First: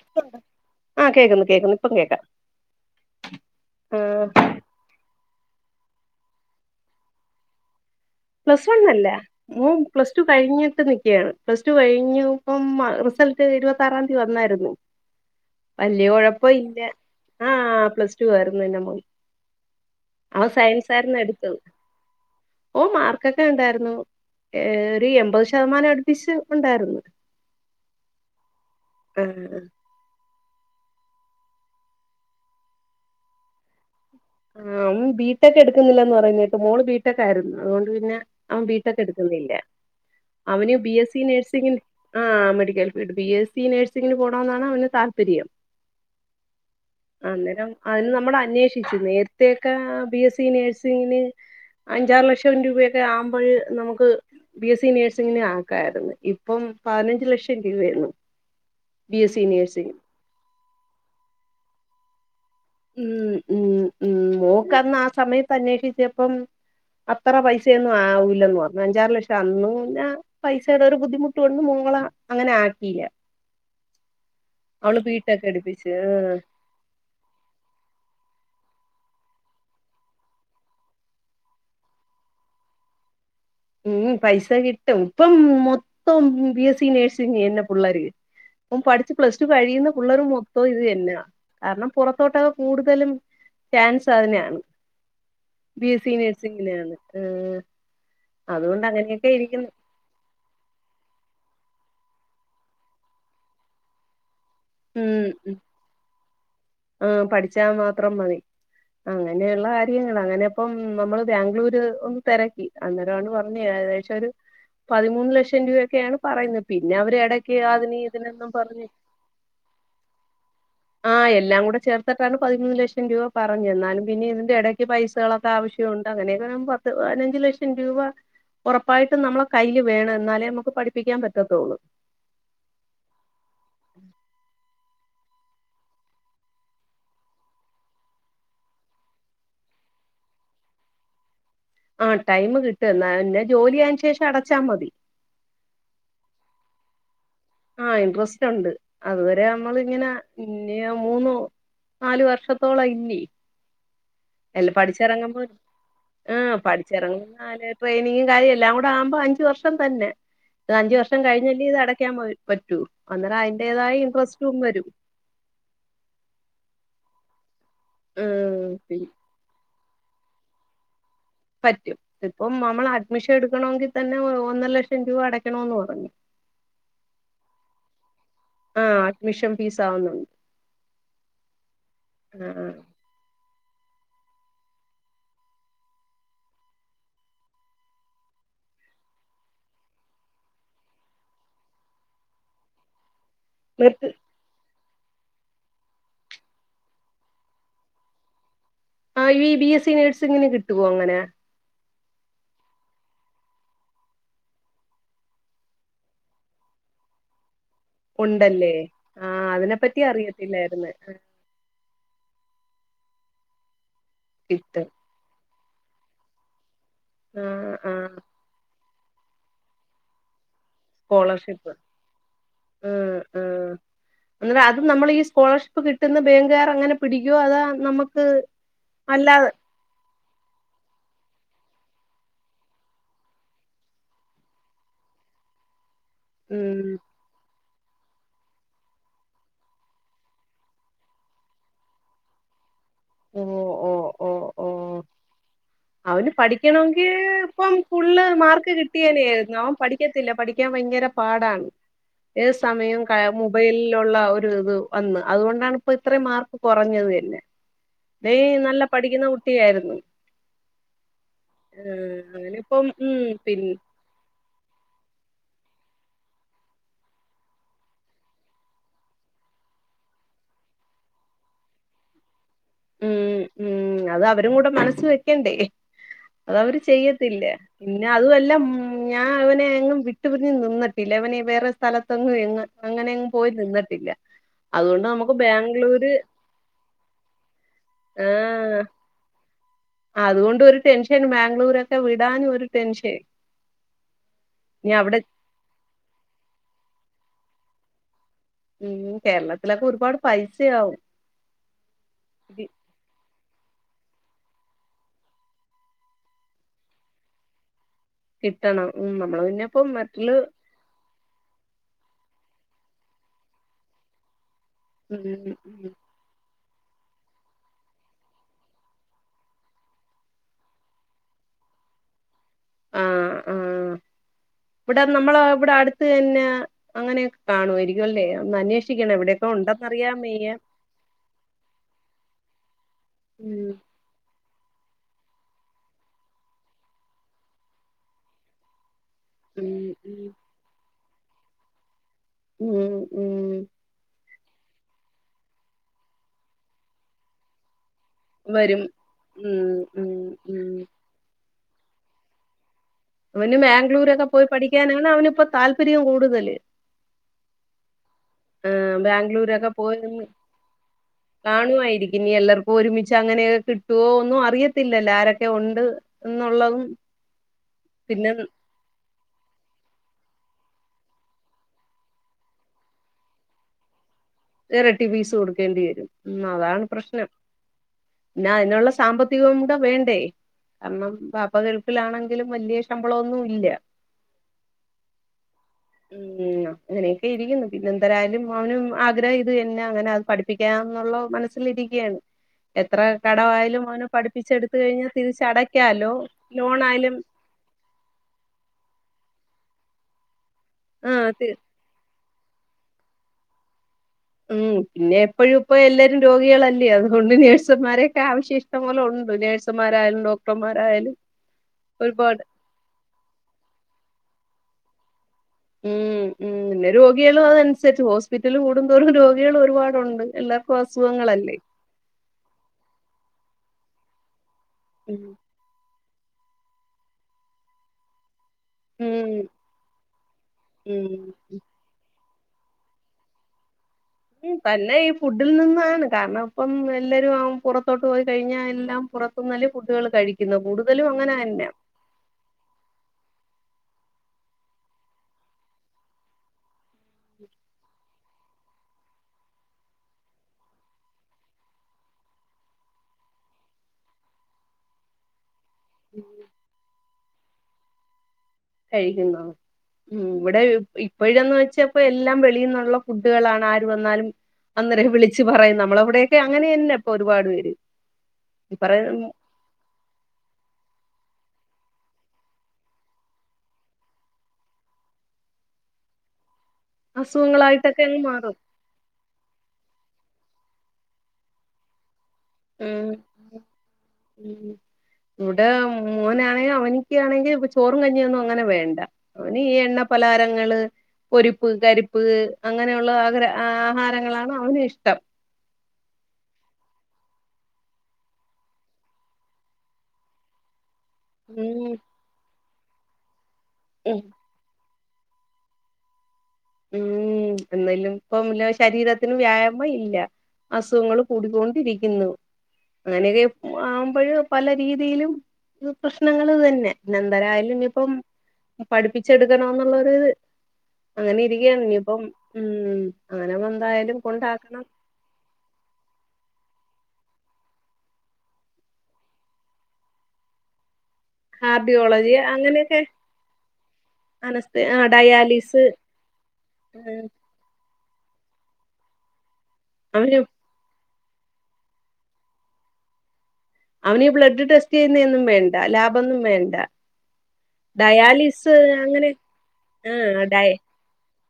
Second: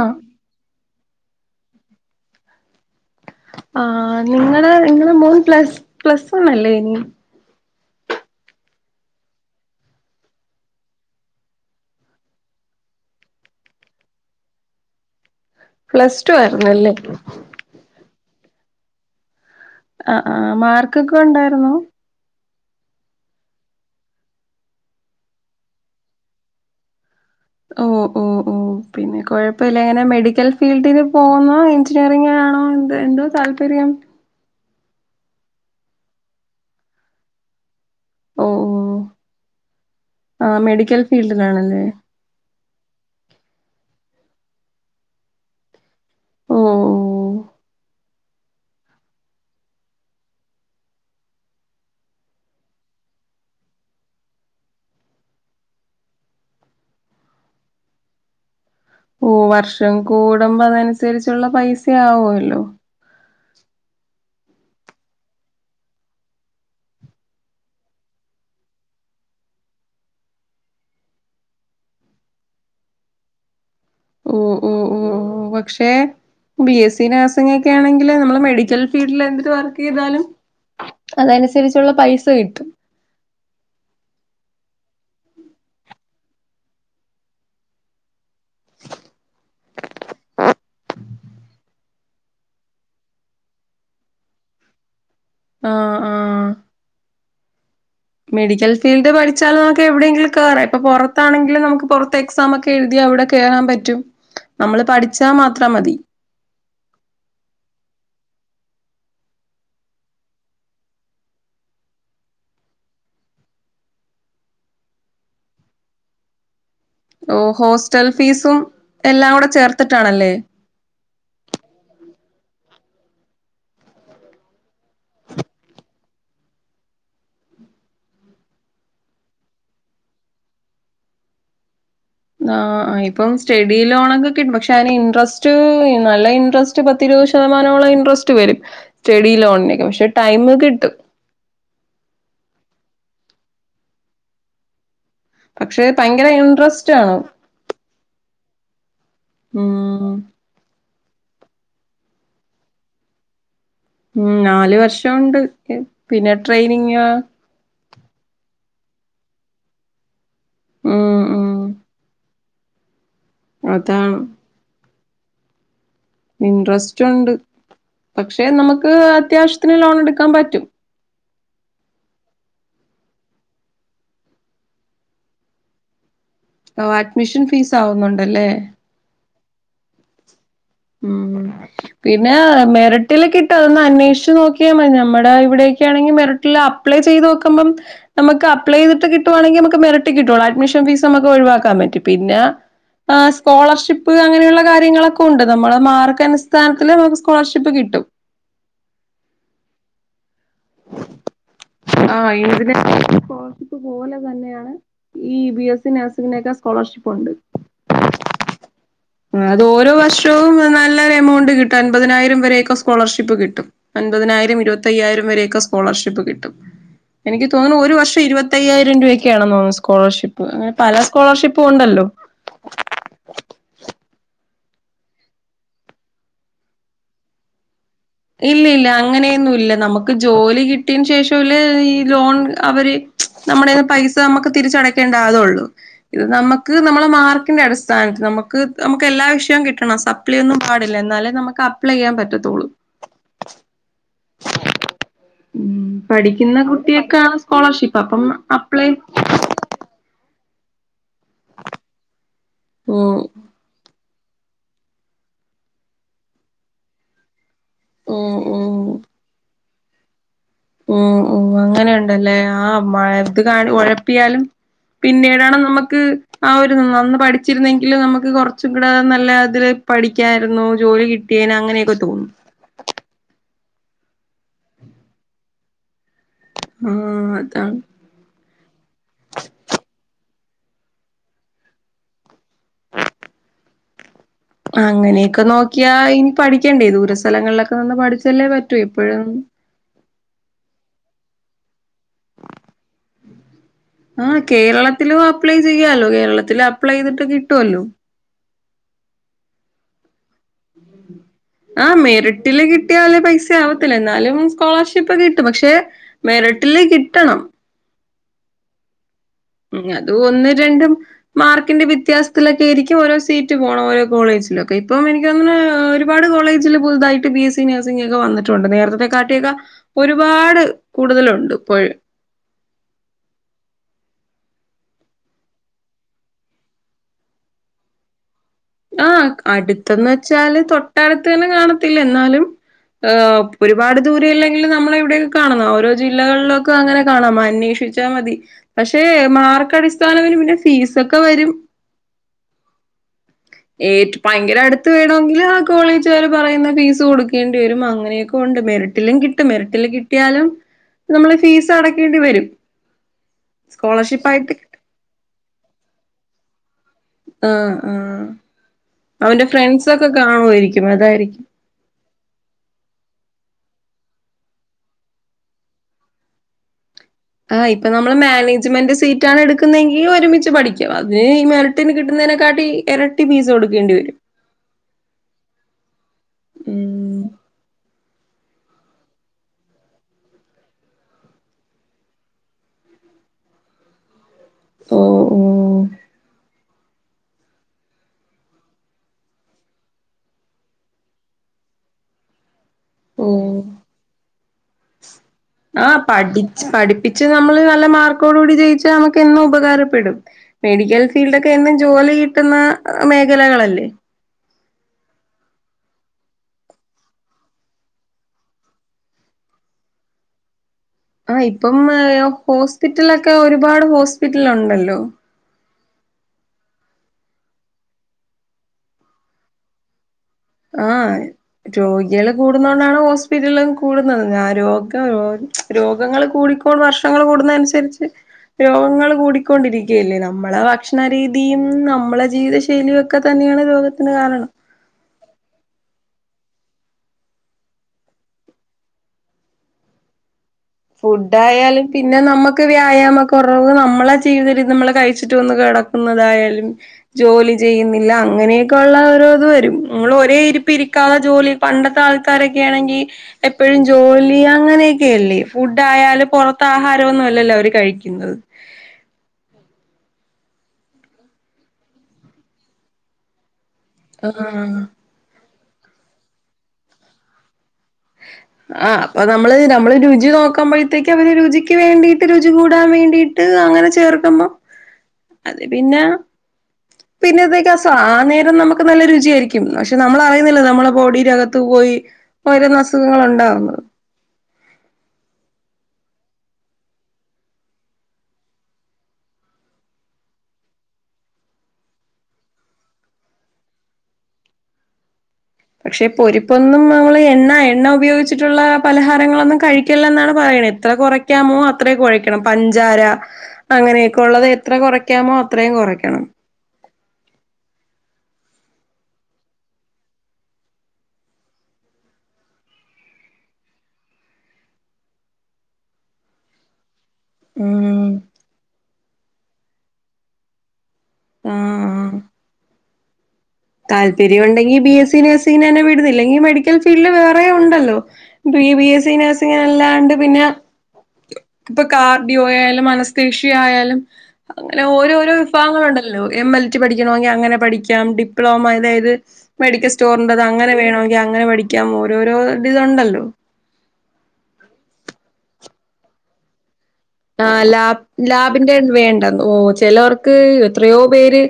ആഹ് ആഹ് കേക്കുന്നു കേക്കുന്നു ഇപ്പം കേൾക്കാം ആഹ് നിങ്ങള് നിങ്ങടെ മോൻ പ്ല പ്ലസ് വൺ അല്ലേ ഇനി പ്ലസ് വൺന്നല്ല ഓന് പ്ലസ് ടു കഴിഞ്ഞിട്ട് നിക്കുകയാണ് പ്ലസ് ടു കഴിഞ്ഞപ്പം റിസൾട്ട് ഇരുപത്തി ആറാം തീയതി വന്നായിരുന്നു [inaudible] വല്യയ ടു കുഴപ്പം ഇന്റെ ആയിരുന്നല്ലേ ആഹ് പ്ലസ് ടു ആയിരുന്നു എന്റെ മോൻ ആഹ് അവൻ ആഹ് മാർക്കൊക്കെ സയൻസർന്ന് എടുത്തത് ഉണ്ടായിരുന്നോ ഓ മാർക്കൊക്കെ ഉണ്ടായിരുന്നു ഏ ഒരു എൺപത് ശതമാനം അടുപ്പിച്ച് ഉണ്ടായിരുന്നു ഓ ഓ ഓ പിന്നെ ആഹ് കുഴപ്പമില്ല അങ്ങനെ മെഡിക്കൽ ഫീൽഡിൽ പോകുന്ന എഞ്ജിനീയറിങ്ങാണോ എന്ത എന്തോ താല്പര്യം ആ ബിടെക് എടുക്കുന്നില്ലന്ന് പറയുന്ന കേട്ട് മോള് ബിടെക്ക് ആയിരുന്നു അതുകൊണ്ട് പിന്നെ ഓഹ് അവൻ ബി ടെ ക്ക് ഓഹ് എടുക്കുന്നില്ല ആഹ് അവന് ബി മെഡിക്കൽ എസ് സി നേഴ്സിങ്ങി ഫീൽഡിലാണല്ലേ ആ medical field B S C നഴ്സിംഗിന് പോണമ എന്നാണ് അവന് താല്പര്യം ഓഹ് ഓഹ് അന്നേരം അതിന് നമ്മൾ അന്വേഷിച്ചു നേ പ്രത്യേക്ക ബി എസ് സി നേഴ്സിംഗിന് അഞ്ചാറ് ലക്ഷം രൂപൊക്കെ ആമ്പോഴ് നമുക്ക് ബി എസ് സി നേഴ്സിങ്ങിന് ആക്കായിരുന്നു ഇപ്പം പതിനഞ്ച് ലക്ഷം രൂപയാണ് ഓ വർഷം കൂടുമ്പോ അതനുസരിച്ചുള്ള പൈസയാവുമല്ലോ ഉം ഉം ഉ മോക്കന്ന് ആ സമയത്ത് അന്വേഷിച്ചപ്പം അത്ര പൈസയൊന്നും ആവൂല്ലന്ന് പറഞ്ഞു അഞ്ചാറ് ലക്ഷം അന്നു പിന്നെ പൈസയുടെ ഒരു ബുദ്ധിമുട്ട് കൊണ്ട് മോളെ അങ്ങനെ ആക്കിയില്ല ഓഹ് ഓഹ് അവൾ ഓഹ് ബി ടെ ക്ക് ഓഹ് പക്ഷേ എടുപ്പിച്ചു ആഹ് ബി എസ് സി നഴ്സിങ്ങ ഒക്കെ ആണെങ്കിൽ നമ്മള് മെഡിക്കൽ ഫീൽഡിൽ എന്തിട്ട് വർക്ക് ചെയ്താലും അതനുസരിച്ചുള്ള പൈസ കിട്ടും ഉം പൈസ കിട്ടും ഇപ്പം മൊത്തം ബി എസ് സി നേഴ്സി ചെയ്യന്നെ പിള്ളേർ പ്പ പഠിച്ച് പ്ലസ് ടു കഴിയുന്ന പിള്ളേർ മൊത്തം ഇത് തന്നെയാ കാരണം പുറത്തോട്ട് ഒകെ കൂടുതലും ചാൻസ് അതിനെയാണ് ബി ആഹ് എസ് സി ആഹ് നഴ്സിങ്ങിനെയാണ് ആ മെഡിക്കൽ ഫീൽഡ് പഠിച്ചാലും നമുക്ക് എവിടെയെങ്കിലും കേറ ഇപ്പൊ പുറത്താണെങ്കിലും നമുക്ക് പുറത്ത് എക്സാം ഒക്കെ എഴുതി അവിടെ കേറാൻ പറ്റും നമ്മള് പഠിച്ചാൽ മാത്രം മതി ആ പഠിച്ചാൽ മാത്രം മതി അങ്ങനെയുള്ള കാര്യങ്ങൾ അങ്ങനെപ്പം നമ്മള് ബാംഗ്ലൂര് ഒന്ന് തിരക്കി അന്നേരംമാണ് പറഞ്ഞ ഏകദേശം ഒരു പതിമൂന്ന് ലക്ഷം രൂപയൊക്കെയാണ് പറയുന്നത് പിന്നെ അവര് ഇടയ്ക്ക് അതിന് ഇതിനൊന്നും പറഞ്ഞ് ഇത് എല്ലാം കൂടെ ചേർത്തിട്ടാണല്ലേ ആഹ് എല്ലാം കൂടെ ചേർത്തിട്ടാണ് പതിമൂന്ന് ലക്ഷം രൂപ പറഞ്ഞു എന്നാലും പിന്നെ ഇതിന്റെ ഇടയ്ക്ക് പൈസകളൊക്ക ആവശ്യമുണ്ട് അങ്ങനെയൊക്കെ പത്ത് പതിനഞ്ചു ലക്ഷം രൂപ ഉറപ്പായിട്ട് നമ്മളെ കയ്യിൽ വേണം എന്നാലേ നമുക്ക് പഠിപ്പിക്കാൻ പറ്റത്തുള്ളൂ ആ ഇപ്പം സ്റ്റഡി ലോണൊക്കെ കിട്ടും പക്ഷെ അതിന് ഇൻറസ്റ്റ് നല്ല ഇൻട്രസ്റ്റ് പത്തിരുപത് ശതമാനോളം ഇൻട്രസ്റ്റ് വരും സ്റ്റഡി ലോണിനക്കെ പക്ഷെ ടൈം കിട്ടും ആ ടൈം കിട്ട എന്നാ പിന്നെ ജോലിയായ ശേഷം അടച്ചാ മതി പക്ഷെ ഭയങ്കര ഇൻട്രസ്റ്റ് ആണ് ആഹ് ഇൻട്രസ്റ്റ് ഉണ്ട് അതുവരെ നമ്മൾ ഉം ഇങ്ങനെ ഇഞ്ഞ് മൂന്ന് നാാലു വർഷത്തോളം ഇല്ലേ ഉം എല്ല നാല് വർഷോണ്ട് പഠിച്ചിറങ്ങുമ്പോ പിന്നെ ആ ട്രെയിനിങ് പഠിച്ചി ഇറങ്ങുമ്പോൾ നാല് ട്രെനിങ്ങും കാര്യ എല്ലാം കൂടെ ആുമ്പോ അഞ്ചച് വർഷം തന്നെ. അത് അഞ്ച വർഷം ഉം ഉം കഴിഞ്ഞല് ഇത് അടയ്ക്കാൻ പറ്റൂ അന്നേരം അതിന്റേതായ അതാണ് ഇൻട്രസ്റ്റ് വരും. ഇൻട്രസ്റ്റ് ഉണ്ട് പക്ഷെ ഉം നമുക്ക് അത്യാവശ്യത്തിന് ലോൺ എടുക്കാൻ പറ്റും. പറ്റും ഇപ്പം നമ്മൾ അഡ്മിഷൻ എടുക്കണമെങ്കിൽ തന്നെ ഒന്നര ലക്ഷം രൂപ. അടയ്ക്കണന്ന് പറഞ്ഞു. ഓ അഡ്മിഷൻ ഫീസ് ആവുന്നുണ്ട്ല്ലേ? ആ അഡ്മിഷൻ ഫീസ് ആവുന്നുണ്ട്. ഉം പിന്നെ ആ ആ മരട്ട മട്ടിൽ കിട്ടുക അതൊന്ന് അന്വേഷച്ച് നോക്കിയാൽ മതി നമ്മുടെ ഇവിയക്കാണെങ്കിൽ മെരട്ടിൽ അപ്ലൈ ചെയ്ത് നോക്കുമ്പം. നമുക്ക് അ്ലൈ ചെയ്തി് കിട്ടുവാണെങ്കിൽ നമക്ക് മെരറ്റ് കിട്ടുള്ള അഡ്മിഷൻീസ് നമക്ക് ഒഴിവാക്കൻ പറ്റും. പിന്നെ ആ് നിർത്ത് സ്കോളർഷിപ്പ് അങ്ങനെയുള്ള കാര്യങ്ങളൊക്കെ. നമ്മള് മാർക്ക് അടിസ്ഥാനത്തില് നമക്ക് സ്കോളർഷിപ്പ് കിട്ടും. ആവിബി എസ് സി നേഴ്സ്ങ്ങനെ കിട്ടുവോ അങ്ങനെ? ആ എൻജിനീയർ കോളർഷിപ്പ് പോലെ തന്നെയാണ്. ഈ ഇ ബി എസ് സി നെഴ്സിങ്ങിനൊക്കെ സ്കോളർഷിപ്പ് ഓണ്ട്. ഉണ്ടല്ലേ ആ അതിനെപ്പറ്റി അറിയത്തില്ലായിര്ന്ന്. പത്തൻപതിനായിരം വരെയൊക്കെ സ്കോളർഷിപ്പ് കിട്ടും. അൻപതിനായിരം കിട്ടും ഇരുപത്തയ്യായിരം വരെ. ക്കെസ്കോളർഷിപ്പ് കിട്ടും ആ എനിക്ക് തോന്നുന്നു ആ ഒരു വർഷം ഇരുപത്തയ്യായിരം രൂപക്കെയാണെന്ന് തോന്നുന്നു സ്കോളർഷിപ്പ്. ഒ പല സ്കോളർഷിപ്പുണ്ടല്ലോ? ഉം ഉം എന്ന അത് നമ്മള് ഈ സ്കോളർഷിപ്പ് കിട്ടുന്ന ബേങ്ക് കര്ങ്ങനെ പിടിക്കുവോ അതാ നമ്മക്ക് ഇല്ല ഇല്ല അങ്ങനെയൊന്നുമില്ല നമക്ക് ക്ക് ജോലി കിട്ടിയന് ശേഷല്ലേ ഈ ലോൺ അവര് നമ്മുടയകെ പൈസ നമ്മക്ക് തിരിച്ചട ക്കെണ്ടതൊള്ളൂ ഇത് നമക്ക് ഉം നമ്മളെ മാർക്കിന്റെ അടിസ്ഥ. സ്ഥാനത്ത് നമക്ക് നമക്കെല്ലാ വിഷയവും കിട്ടണം സപ്ലി ഒന്നും പാടില്ല എന്നാലേ നമക്ക് അപ്ലൈയ്യാൻ പറ്റതൊള്ളൂ. ഓ ഓ ഓ ഓ ഉം അവന് പഠിക്കുന്ന പഠിക്കണെങ്കി കുട്ടിയൊക്കാണ് ഇപ്പം സ്കോളർഷിപ്പ് അപ്പം ഫുള്ള് മാർക്ക് അപ്ലൈ കിട്ടിയേനെയിരുന്നു. അവൻ പഠി പടിക്കത്തില്ല പഠിക്കാൻ ഭയങ്കര പാടാണ് ഏത് സമയോം ഉം മൊബൈലിലുള്ള ഒരു ഇത് വന്ന് അതുകൊണ്ടാണ്പ്പോ ഇത്രേം മാർക്ക് കൊറഞ്ഞത് ത്തന്നെ. ഉം ഡേ ഉം നല്ല പഠിക്ക്ന്ന കുട്ടിയായിരുന്നു. ഉം ഉം ആഹ് അങ്ങനെണ്ട്ല്ലേ ആ അങ്ങനിപ്പം ഉം പിൻ മഴയത്ത് ഒഴപ്പിയാലും. പിന്നീടാണ് നമ്മക്ക് ആ ഒര്അന്ന് പഠിച്ചിരുന്നെങ്കില് നമ്മക്ക് കൊറച്ചും കൂടെ നല്ല അതില്. പഠിക്കായിരുന്നു ജോലി കിട്ടിയേന അങ്ങനെയെക്കെ തോന്നും. ഉം ഉം അത് അവരുംകൂടെ മനസ്സ് വെക്കണ്ടേ? അതവര് ആഹ് ചെയ്യത്തില്ല അതാണ് പിന്നെ അതുംവല്ല ഉ ഞാഅവനെങ്ങും വി വിട്ട്പിരിഞ് നിന്നിട്ടില്ല അവനീവേറെ സ്ഥലത്തൊങ്ങും എങ്ങ അങ്ങനെ പോയി നിന്നിട്ടില്ല. അതുകൊണ്ട് നമുക്ക് അങ്ങനെയൊക്കെ നോക്കിയാ ബാംഗ്ലൂര് ഇനി പഠിക്കണ്ടേ ദൂരെ സ്ഥലങ്ങളിലൊക്കെ നിന്ന് പഠിച്ചല്ലേ പറ്റൂ എപ്പഴും. അതുകൊണ്ടൊരു ടെൻഷൻ ബാംഗ്ലൂരൊക്കെ വിടാനും ഒരു ടെൻഷൻ. ആ ഇനി അവിടെ കേരളത്തിലും അപ്ലൈ ചെയ്യാലോ കേരളത്തില് അപ്ലൈ ചെയ്തിട്ട് കിട്ടുമല്ലോ. ഉം കേരളത്തിലൊക്കൊരുപാട് പൈസയാവും ആഹ ഇത് മെറിട്ടില് കിട്ടിയാല് പൈസ ആവത്തില്ല. എന്നാലും സ്കോളർഷിപ്പ് കിട്ടും. പക്ഷെ മെറിട്ടില് കിട്ടണം. കിട്ടണം ഉം നമ്മള് പിന്നെ ഉം അത് ഒന്ന് രണ്ടും. മാർക്കിന്റെ വ്യത്യാസത്തിലെക്കായിരിക്കും ഓരോ സീറ്റ് പോണോരോ കോളേജിലൊക്കെ ഇപ്പം ഉം ഇൻക്ക്തോന്ന്ണ്. ഉം ഒരുപാട് കോളേജില് പുതുതായിട്ട് ബി എസ് സി നഴ്സിംഗൊക്കെ വന്നിട്ടുണ്ട് നേരത്തെ കാട്ടിയാക്കെ ഒരുപാട് കൂടുതലുണ്ട് ഇപ്പഴും ആഹ് ആഹ് ഇവിടെ നമ്മള ഇവടടുത്ത് തന്നെ അങ്ങനെയെക്കെ കാണുമായിരിക്കുംഅല്ലെ അന്വേഷി അഹ് അടുത്തന്ന് വെച്ചാല് തൊട്ടട്ത്തന്നെ കാണത്തില്ല എന്നാലും ആഹ് ഉം ഒരുപാട് ദൂരെയില്ലെങ്കിലും നമ്മളെവിടെക്കെ കാണുന്ന ഓരോ ജില്ലകളിലൊക്കെങ്ങനെ കാണാമ അന്വേഷിച്ചാ മതി പക്ഷേ ഉം മാർക്കടിസ്ഥാനവ ഉം പിന്നെ ഫീസൊക്കെ വരും. ഉം ഉം ഏറ്റ് ഭയങ്കര അടുത്ത് വേണോങ്കില് കോളേജ്ക്കാര് പറയുന്ന ഫീസ് കൊടുക്കേണ്ടി വരും അങ്ങനെയൊക്കെ ക്കൊണ്ട് വരും മെറിറ്റിലും കിട്ടും ഉം മെരറ്റില് ഉം കിട്ടിയാലും ഉം നമ്മള് ഫീസ് അടക്കേണ്ടി വരും അവന് ബാംഗ്ലൂരൊക്കെ സ്കോളർഷിപ്പ് പോയി ആയിട്ട് പഠിക്കാനാണ് അവന്പ്പൊ താല്പര്യം കൂടുതല് ആഹ് ആഹ് ആ, അവന്റെ ബാംഗ്ലൂരൊക്കെ ഫ്രണ്ട്സൊക്കെ കാണുമായിരിക്കും അതായിരിക്കും. ക്കുവായിരിക്കും ഇനി എല്ലോർക്കും ഒരുമിച്ചങ്ങനെയൊക്കെ കിട്ടോ ഒന്നും അറിയത്തില്ലല്ലോ ആരൊക്കെ ഉണ്ട് എന്നുള്ളതും ആഹ് ഇപ്പനമ്മളെ പിന്നെ മാനേജ ജ്മെന്റ് സീറ്റാണ് എടുക്ക്ന്നെങ്കി ഒരുമിച്ച് പഠിക്കും അത് ഈ മെറീട്ടിന് കിട്ടുന്നതിനെക്കാട്ടി എര [unintelligible] ഫീസ് കൊടുക്കേണ്ട വരും ഇരട്ടി പീസ് കൊടുക്കേണ്ടി വരും ഉം അതാണ് ഉം പ്രശ്നം പിന്നാ അതിനുള്ള സാമ്പത്തികം കൂടെ വേണ്ടേ കാരണം പാപ്പ കേൾക്കിലാണെങ്കിലും വലിയ ശമ്പളൊന്നുംല്ല ഓഹ് ഉം അങ്ങനെയൊക്കെ ഇരിക്കുന്നു പിന്നെ എന്തരയാലും അവനും ആഗ്രഹം ഇത് എന്നന്നെ അങ്ങനെ അത് പഠിപ്പിക്കാ എന്നുള്ള മനസ്സിലിരിക്കുകയാണ് എത്ര ഓ കടവായയാലും ഓന പഠിപ്പിച്ച എടുത്ത കഴിഞ്ഞാൽ ആ തിരിച്ചടക്കാലോ പഠിച്ച് ലോണായാലും പഠിപ്പിച്ച് നമ്മള് നല്ല മാർക്കോടടി ജയിച്ചാൽ നമുക്ക് എന്നും ഉപകാരപ്പെടും മെഡിക്കൽ ആ ഫീൽഡക്കെ ജോലി കിട്ടുന്ന മേഖലകളല്ലേ ഉം പിന്നെ എപ്പോഴും ഇപ്പോ എല്ലാവരും രോഗികളല്ലേ അതുകൊണ്ട് നേഴ്സുമാരെയൊക്കെ ആവശ്യ ഇഷ്ടങ്ങള ഉണ്ട് നേഴ്സുമാരായാലും ഡോക്ടർമാരായാലും ആഹ് ഇപ്പം ഒരുപാട് ഹോസ്പിറ്റലൊക്കെ ഒരുപാട് ഹോസ്പിറ്റല ഉണ്ടല്ലോ ഉം ഉം പിന്നെ രോഗികളും അതനുസരിച്ച് ഹോസ്പിറ്റല കൂടുന്തോറും രോഗികൾ ഒരുപാടുണ്ട് എല്ലാ ആഹ് രോഗികൾ കൂടുന്ന കൊണ്ടാണ് ഹോസ്പിറ്റലും കൂടുന്നത് ഞാ രോഗം ഉം രോഗങ്ങള്ൾ കൂടിക്കോട് വർഷങ്ങൾ കൂടുന്ന അനുസരിച്ച് രോഗങ്ങൾ ഉം കൂടിക്കൊണ്ടിരിക്കുകയല്ലേ നമ്മളെ ഉം ഭക്ഷണരീതിയും നമ്മളെ ജീവിതശൈലിയൊക്കെ തന്നെയാണ് രോഗത്തിന് കാരണം തന്നെ ഈ ഫുഡിൽ നിന്നാണ് കാരണം ഇപ്പം എല്ലാവരും പുറത്തോട്ട് പോയി കഴിഞ്ഞാ എല്ലാം പു ഇപ്പം നല്ല ഫുഡുകൾ കഴിക്കുന്ന കൂ ഫുഡ്യാല് പിന്നെ നമ്മുക്ക് വ്യായാമക്കുറവ് നമ്മളെ ജീവിത ര നമ്മള് കഴിച്ചിട്ട് ഒന്ന് കിടക്കുന്നതായാലും ജോലി ചെയ്യുന്നില്ല അങ്ങനെ ഒക്ക ഉള്ളഓരോത് വരും നമ്മൾ ഒരേ ഇരിപ്പ് ഇരിക്കാതെ ജോലി പണ്ടത്തെ ആൾക്കാരൊക്കെ ആണെങ്കിൽ എപ്പോഴും ജോലി അങ്ങനെയൊക്കെയല്ലേ ഫുഡ ആയാല് പുറത്ത ആഹാരംന്നും അല്ലല്ലോ അവര് കഴിക്കുന്നത് കഴിക്കുന്ന ഉം ഇവിടെ ഇപ്പോഴാന്ന് വെച്ചപ്പോ എല്ലാം വെളിയന്നുള്ള ഫുഡുകളാണ് ആ വന്നാലും ആഹ് അന്നേരക്കെ വിളിച്ച് പറയും നമ്മളവിടെയൊക്കെ അങ്ങനെ തന്നെ ഇപ്പൊ ഒരുപാട് പേര് ഈ പറയ ആഹ് അപ്പ നമ്മ നമ്മള് നമ്മള് രുചി നോക്കുമ്പഴ്ത്തേക്ക് അവര് രുചിക്ക് വേണ്ടിട്ട് രുചി കൂടാൻ വേണ്ടിയിട്ട് അങ്ങനെ ചേർ [unintelligible] അത് പിന്നാ പിന്നത്തേക്ക് സ അസുഖങ്ങളായിട്ടൊക്കെ ആ അങ്ങ് നേരം മാറും നമ്മക്ക് നല്ല രുചിയായിരിക്കും പക്ഷെ നമ്മളറിയുന്നില്ലാ നമ്മളെ ബോഡിടകത്ത് പോയി [unintelligible] ഉം ഉണ്ടാവുന്നത് ഉം ഇവിടെ മോനാണെങ്കി അവനിക്കാണെങ്കി ചോറും കഞ്ഞിയൊന്നും അങ്ങനെ വേണ്ടാ അവനീ എണ്ണ പലാരങ്ങള് പൊരിപ്പ് കരിപ്പ് അങ്ങനെയുള്ള ആഗ്ര ആഹാരങ്ങളാണ് അവന് ഇഷ്ട്ടം പക്ഷെ പൊരിപ്പൊന്നും നമ്മള് എണ്ണ എണ്ണ ഉപയോഗിച്ചിട്ടുള്ള പലഹാരങ്ങളൊന്നും കഴിക് ക്കെല്ലെന്നാണ് പറയുന്നെ എത്ര കൊറ ക്കാമോ ഉം അത്രേം കൊഴക്കണം പഞ്ചാര ഉം അങ്ങനെയൊക്കെ ഒള്ളത് എത്ര കൊറക് ക്കാമോ അത്രയും കൊറയ്ക്കണം ഉം എന്നാലും ഇപ്പം ശരീരത്തിനും വ്യായാമം ഇല്ലാ അസുഖങ്ങള് കൂടിക്കോണ്ടിരിക്കുന്നു അങ്ങനെയൊക്കെ ആവുമ്പഴ് പല രീതിയിലും പ്രശ്നങ്ങള് തന്നെ പിന്നെ എന്തരായാലും ഉം ഇനിയിപ്പം പഠിപ്പിച്ചെടുക്കണോന്നുള്ളൊരു അങ്ങനെ ഇരിക്കാണ് ഇനി ആഹ് ഇപ്പം ഉം അങ്ങനെ വൻ താല്പര്യം ഒണ്ടെങ്കി ബി എസ് സി നെഴ്സിങ്ങിന് തന്നെ വിട്ന്നില്ലെങ്കി മെഡിക്കൽ ഫീൽഡിൽ വേറേം ഒണ്ടല്ലോ ഇപ്പ ഈ ബി ബി എസ് സി നേഴ്സിങ്ങിന് അല്ലാണ്ട് പിന്നെ ഇപ്പൊ കാർഡിയോളജി കാർഡിയേ ആയാലും അങ്ങനെയൊക്കെ അനസ്തേഷ്യ ആയാലും അനസ്ത അങ്ങനെ ആ ഓരോരോ ഡയാലിസ് വിഫാഗങ്ങളൊണ്ടല്ലോ എം എൽ ടി പഠിക്കണോങ്കി അങ്ങനെ പഠിക്ക് ക്കാം ഡിപ്ലോമ അതായത് മെഡിക്കൽ അവന് സ്റ്റോറിൻ്റെത് അങ്ങനെ വേണോ ക്കാം അങ്ങനെ പഠിക്കാം ഓരോരോ ഇത് ഒണ്ടല്ലോ. അവനീ ബ്ലഡ് ടെസ്റ്റ് ചെയ്യുന്നൊന്നും വേണ്ടാ ലാബൊന്നും വേണ്ടാ. ആഹ് ലാബ് ലാബിന്റെ വേണ്ട അങ്ങനെ ഓഹ് ചെലോർക്ക് ആ ഡയ എത്രയോ പേര്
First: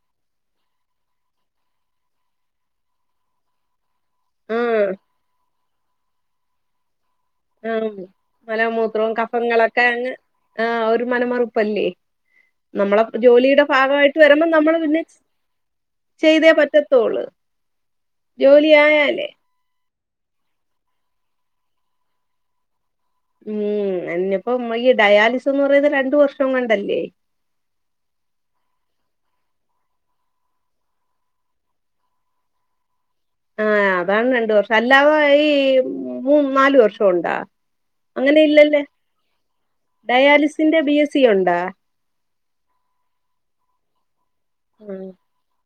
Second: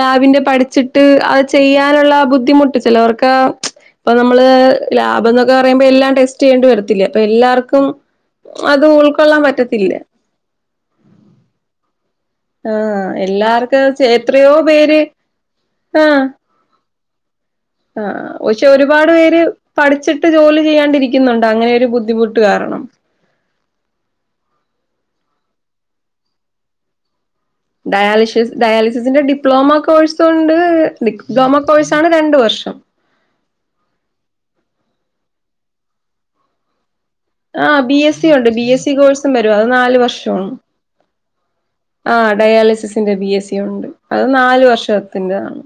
ലാബിന്റെ പഠിച്ചിട്ട് അത് ചെയ്യാനുള്ള ബുദ്ധിമുട്ട് ചിലവർക്കാ ഇപ്പം നമ്മള് ആ ലാബ്ന്നൊക്കെ പറയുമ്പോ എല്ലാം ടെസ് റ്റ് ചെയ്യേണ്ടി വരത്തില്ലേ അപ്പൊ ആ എല്ലാർക്കും അത് ഉൾക്കൊള്ളാൻ പറ്റത്തില്ലാ. ആഹ് ഒര് മനമറുപ്പല്ലേ ആ നമ്മളപ് ജോലീടെ എല്ലാർക്കും ഭാഗവായിട്ട് വരുമ്പോ എത്രയോ നമ്മള് പേര് പിന്നെ ചെയ്തേ പറ്റത് ത്തോളള് ആഹ് ആഹ് പക്ഷെ ഒരുപാട് പേര് പഠിച്ചിട്ട് ജോലി ചെയ്യാണ്ടിരിക്കുന്നുണ്ട് അങ്ങനൊരു ബുദ്ധിമുട്ട് കാരണം. ഉം എന്നിപ്പം ഈ ഡയാലിസിസ് എന്ന് പറയുന്നത് രണ്ടു വർഷം കൊണ്ടല്ലേ? ഡയാലിഷ്യസ് ഡയാലിസിസിന്റെ ഡിപ്ലോമ കോഴ്സൊണ്ട് ഡിപ്ലോമ കോഴ്സാണ് രണ്ട് വർഷം. ആഹ് അതാണ് രണ്ട് വർഷം അല്ലാതെ ഈ മൂ നാലു വർഷം ഒണ്ടാ? ആഹ് ബി എസ് സി ഒണ്ട് ബി എസ് സി കോഴ്സും വരും അത് നാലു വർഷാണ്. ഡയാലിസിന്റെ ബി എസ് സി ഉണ്ടാ ആഹ് ഡയാലിസിസിന്റെ ബി എസ് സി ഒണ്ട് അത് നാലു വർഷത്തിൻ്റെതാണ്.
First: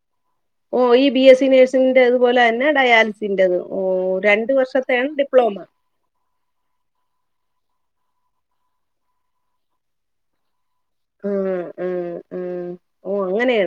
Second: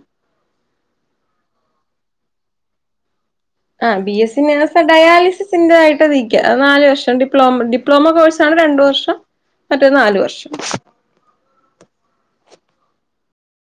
ഓഹ് ഈ ബി എസ് സി നേഴ്സിങ്ങിന്റെ അതുപോലെ തന്നെ ഡയാലിസിൻ്റെതും ആഹ് ബി എ സി [unintelligible] ഡയാലിസിന്റെതായിട്ട് നിക് ക്കാ അത് നാല് വർഷം ഡിപ്ലോ ഡിപ്ലോമ കോഴ്സ്സാണ് രണ്ട് വർഷം മറ്റേ നാല് വർഷം. ഉ ഉം ഉം ഓഹ് അങ്ങനെയാണ്.